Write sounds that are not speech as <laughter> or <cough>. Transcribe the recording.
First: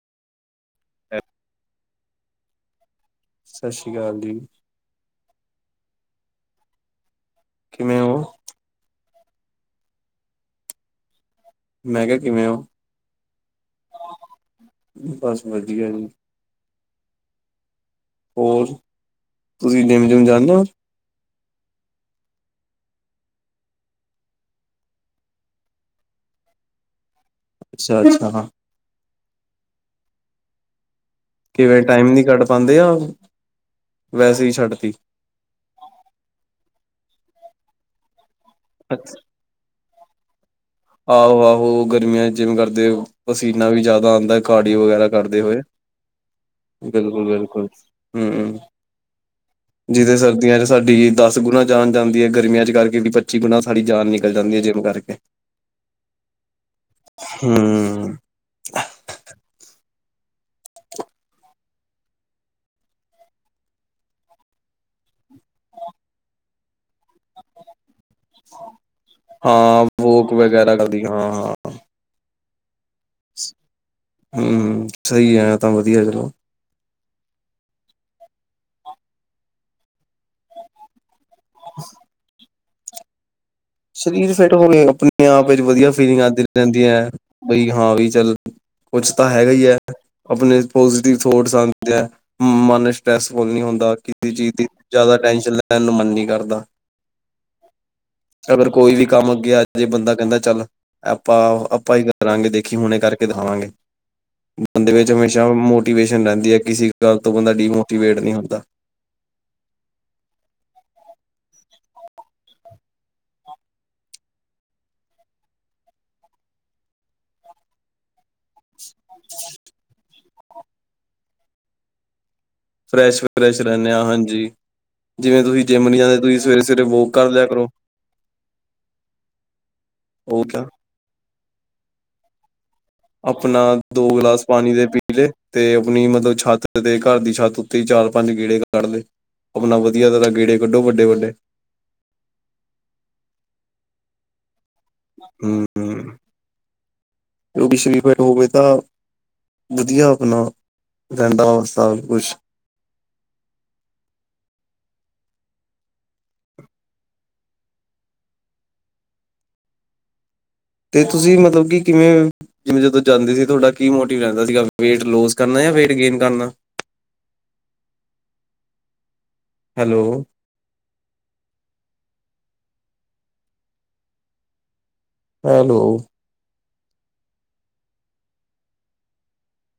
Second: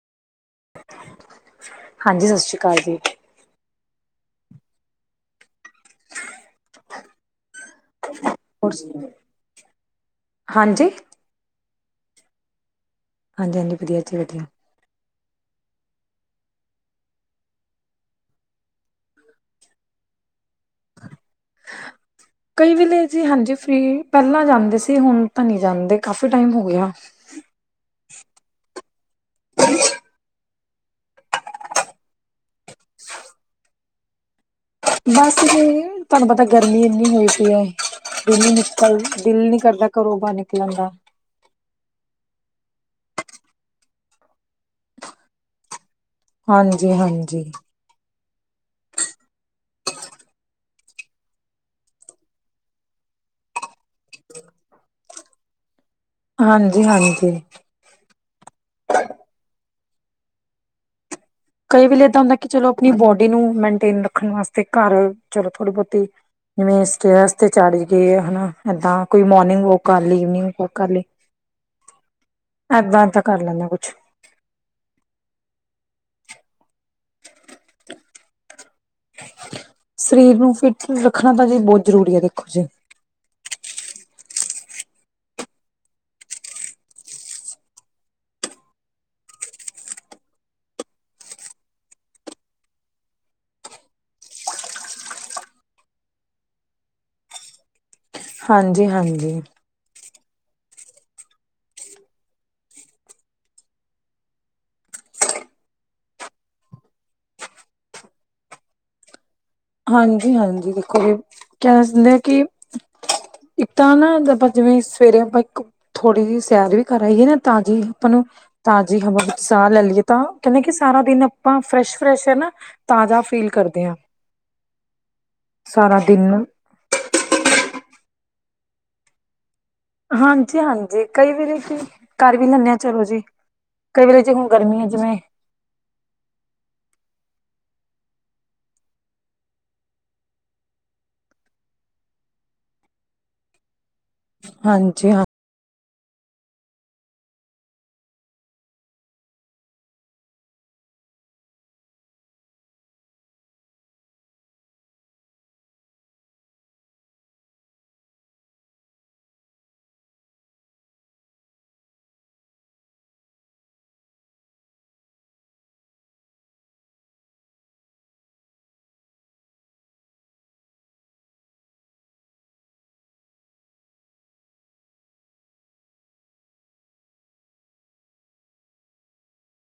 ਹਾਂਜੀ ਸਤਿ ਸ੍ਰੀ ਕਾਲ ਜੀ। ਸਤਿ ਸ਼੍ਰੀ ਕਾਲ ਜੀ। ਕਿਵੇਂ ਹੋ। ਹੋਰ ਸੁਣਾਓ ਹਾਂਜੀ। ਮੈਂ ਕਿਹਾ ਕਿਵੇਂ ਹੋ? ਹਾਂਜੀ-ਹਾਂਜੀ ਵਧੀਆ ਜੀ ਵਧੀਆ। ਬਸ ਵਧੀਆ ਜੀ। ਹੋਰ, ਤੁਸੀਂ ਜਿਮ-ਜੁਮ ਜਾਂਦੇ ਹੋ? ਕਈ ਵੇਲੇ ਜੀ ਹਾਂਜੀ ਫ੍ਰੀ, ਪਹਿਲਾਂ ਜਾਂਦੇ ਸੀ ਹੁਣ ਤਾਂ ਨੀ ਜਾਂਦੇ ਕਾਫੀ ਟਾਈਮ ਹੋ ਗਿਆ। ਅੱਛਾ-ਅੱਛਾ ਹਾਂ। ਕਿਵੇਂ ਟਾਈਮ ਨੀ ਕੱਢ ਪਾਉਂਦੇ ਯਾ ਵੈਸੇ ਹੀ ਛੱਡ ਤੀ। ਵੇਸੇ ਤੇ ਤੁਹਾਨੂੰ ਪਤਾ ਗਰਮੀ ਇੰਨੀ ਹੋਈ ਪਈ ਹੈ ਦਿਲ ਨੀ ਨਿਕਲ ਦਿਲ ਨੀ ਕਰਦਾ ਘਰੋਂ ਬਾਹਰ ਨਿਕਲਣ ਦਾ। ਆਹੋ-ਆਹੋ ਗਰਮੀਆਂ ਜਿਮ ਕਰਦੇ ਪਸੀਨਾ ਵੀ ਜਾਦਾ ਆਦਾ ਕਾਰਡੀਓ ਵਗੈਰਾ ਕਰਦੇ ਹੋਏ। ਹਾਂਜੀ ਹਾਂਜੀ ਬਿਲਕੁਲ-ਬਿਲਕੁਲ ਹਮ। ਜਿਦੇ ਸਰਦੀਆਂ ਚ ਸਾਡੀ ਦਸ ਗੁਣਾ ਜਾਨ ਜਾਂਦੀ ਹੈ ਗਰਮੀਆਂ ਚ ਕਰਕੇ ਵੀ, ਪੱਚੀ ਗੁਣਾ ਸਾਡੀ ਜਾਨ ਨਿਕਲ ਜਾਂਦੀ ਹੈ ਜਿਮ ਕਰ <unintelligible> ਹਾਂਜੀ-ਹਾਂਜੀ। ਹਮ ਕਈ ਵੇਲੇ ਏਦ ਹੁੰਦਾ ਕਿ ਚਲੋ ਆਪਣੀ ਬੋਡੀ ਨੂੰ ਮੇਨਟੇਨ ਰੱਖਣ ਵਾਸਤੇ ਘਰ ਚਲੋ ਥੋੜੀ ਬੋਤੀ ਜਿਵੇਂ ਸਟੇਅਰਸ ਚੜ ਗਏ ਹਨਾ ਏਦਾਂ ਕੋਈ ਮੋਰਨਿੰਗ ਵੋਕ ਹਾਂ ਕਰ ਲੀ ਇਵਨਿੰਗ ਵੋਕ ਵਗੈਰਾ ਕਰ ਕਰਦੀ ਲੀ। ਹਾਂ ਹਾਂ ਏਦਾਂ-ਏਦਾਂ ਕਰ ਲੇਨੇ ਹ ਕੁਛ। ਹੂ ਸਹੀ ਹੈ ਤਾਂ ਵਧੀਆ ਚਲੋ। ਸਰੀਰ ਨੂੰ ਫਿਟ ਰੱਖਣਾ ਤਾਂ ਜੀ ਬਹੁਤ ਜ਼ਰੂਰੀ ਹੈ ਦੇਖੋ ਜੀ। ਸਰੀਰ ਫਿੱਟ ਹੋਵੇ ਆਪਣੇ ਆਪ ਵਿਚ ਵਧੀਆ ਫੀਲਿੰਗ ਆਂਦੀ ਰਹਿੰਦੀ ਹੈ ਬਈ ਹਾ ਵੀ ਚੱਲ ਕੁਛ ਤਾਂ ਹੈਗਾ ਹੀ ਹੈ ਆਪਣੇ ਪੋਜ਼ਟਿਵ ਥੋਟਸ ਆਂਦੇ ਹੈ। ਮਨ ਸਟ੍ਰੈਸਫੁੱਲ ਨਹੀਂ ਹੁੰਦਾ ਕਿਸੇ ਚੀਜ਼ ਦੀ ਜਾਦਾ ਟੈਸ਼ਨ ਲੈਣ ਨੂੰ ਮਨ ਨੀ ਕਰਦਾ। ਅਗਰ ਕੋਈ ਵੀ ਕੰਮ ਹਾਂਜੀ-ਹਾਂਜੀ। ਅੱਗੇ ਆ ਜੇ ਬੰਦਾ ਕਹਿੰਦਾ ਚੱਲ ਆਪਾਂ, ਆਪਾਂ ਹੀ ਕਰਾਂਗੇ ਦੇਖੀ ਹੁਣੇ ਕਰਕੇ ਦਿਖਾਵਾਂਗੇ। ਬੰਦੇ ਵਿੱਚ ਹਮੇਸ਼ਾ ਮੋਟੀਵੇਸ਼ਨ ਰਹਿੰਦੀ ਹੈ ਕਿਸੇ ਗੱਲ ਤੋਂ ਬੰਦਾ ਡੀਮੋਟੀਵੇਟ ਨੀ ਹੁੰਦਾ। ਹਾਂਜੀ-ਹਾਂਜੀ ਦੇਖੋ ਜੀ ਕਹਿ ਸਕਦੇ ਆ ਕਿ ਇੱਕ ਤਾ ਨਾ ਆਪਾ ਜਿਵੇ ਸਵੇਰੇ ਆਪਾ ਥੋੜ੍ਹੀ ਜਿਹੀ ਸੈਰ ਵੀ ਕਰ ਆਈਏ ਨਾ ਤਾ ਜੀ ਆਪਾ ਨੂੰ ਤਾਜ਼ੀ ਹਵਾ ਵਿੱਚ ਸਾਹ ਲੈ ਲਈਏ ਤਾ ਕਹਿੰਦੇ ਕਿ ਸਾਰਾ ਦਿਨ ਆਪਾ ਫਰੈਸ਼-ਫਰੈਸ਼ ਹੈ ਨਾ ਤਾਜ਼ਾ ਫੀਲ ਫਰੈਸ਼-ਫਰੈਸ਼ ਕਰਦੇ ਰਹਿੰਨੇ ਹਾਂ ਹਾ ਹਾਂਜੀ। ਜਿਵੇ ਤੁਸੀ ਜਿੰਮ ਨਿ ਸਾਰਾ ਜਾਂਦੇ ਤੁਸੀਂ ਦਿਨ ਸਵੇਰੇ-ਸਵੇਰੇ ਵੋਕ ਕਰ ਲਿਆ ਕਰੋ। ਉਹ ਕਿਆ ਹਾਂਜੀ-ਹਾਂਜੀ ਕਈ ਵਾਰੀ ਕਿ ਕਰ ਵੀ ਲੈਨੇ ਆ। ਚਲੋ ਜੀ ਆਪਨਾ ਕਈ ਦੋ ਵੇਲੇ ਜੇ ਗਿਲਾਸ ਹੁਣ ਪਾਣੀ ਗਰਮੀ ਦੇ ਹੈ ਪੀ ਜਿਵੇਂ ਲਏ। ਤੇ ਆਪਣੀ ਮਤਲਬ ਛੱਤ ਤੇ ਘਰ ਦੀ ਛੱਤ ਉੱਤੇ ਹੀ ਚਾਰ-ਪੰਜ ਗੇੜੇ ਕਡ ਲੈ। ਆਪਣਾ ਵਧੀਆ ਤਰ੍ਹਾ ਗੇੜੇ ਕੱਢੋ ਵੱਡੇ-ਵੱਡੇ। ਹਾਂਜੀ ਹਾਂ ਕਿਉਂਕਿ ਸ਼ਰੀਰ ਫੇਰ ਉਵੇਂ ਦਾ ਵਧੀਆ ਆਪਣਾ ਰੈਂਦਾ ਵਾ ਸਭ ਕੁਛ। ਤੇ ਤੁਸੀ ਮਤਲਬ ਕਿ ਕਿਵੇ ਜਿਵੇਂ ਜਦੋਂ ਜਾਂਦੇ ਸੀ ਤੁਹਾਡਾ ਕੀ ਮੋਟਿਵ ਰਹਿੰਦਾ ਸੀਗਾ ਵੇਟ ਲੂਸ ਕਰਨਾ ਜਾਂ ਵੇਟ ਗੇਨ ਕਰਨਾ। Hello hello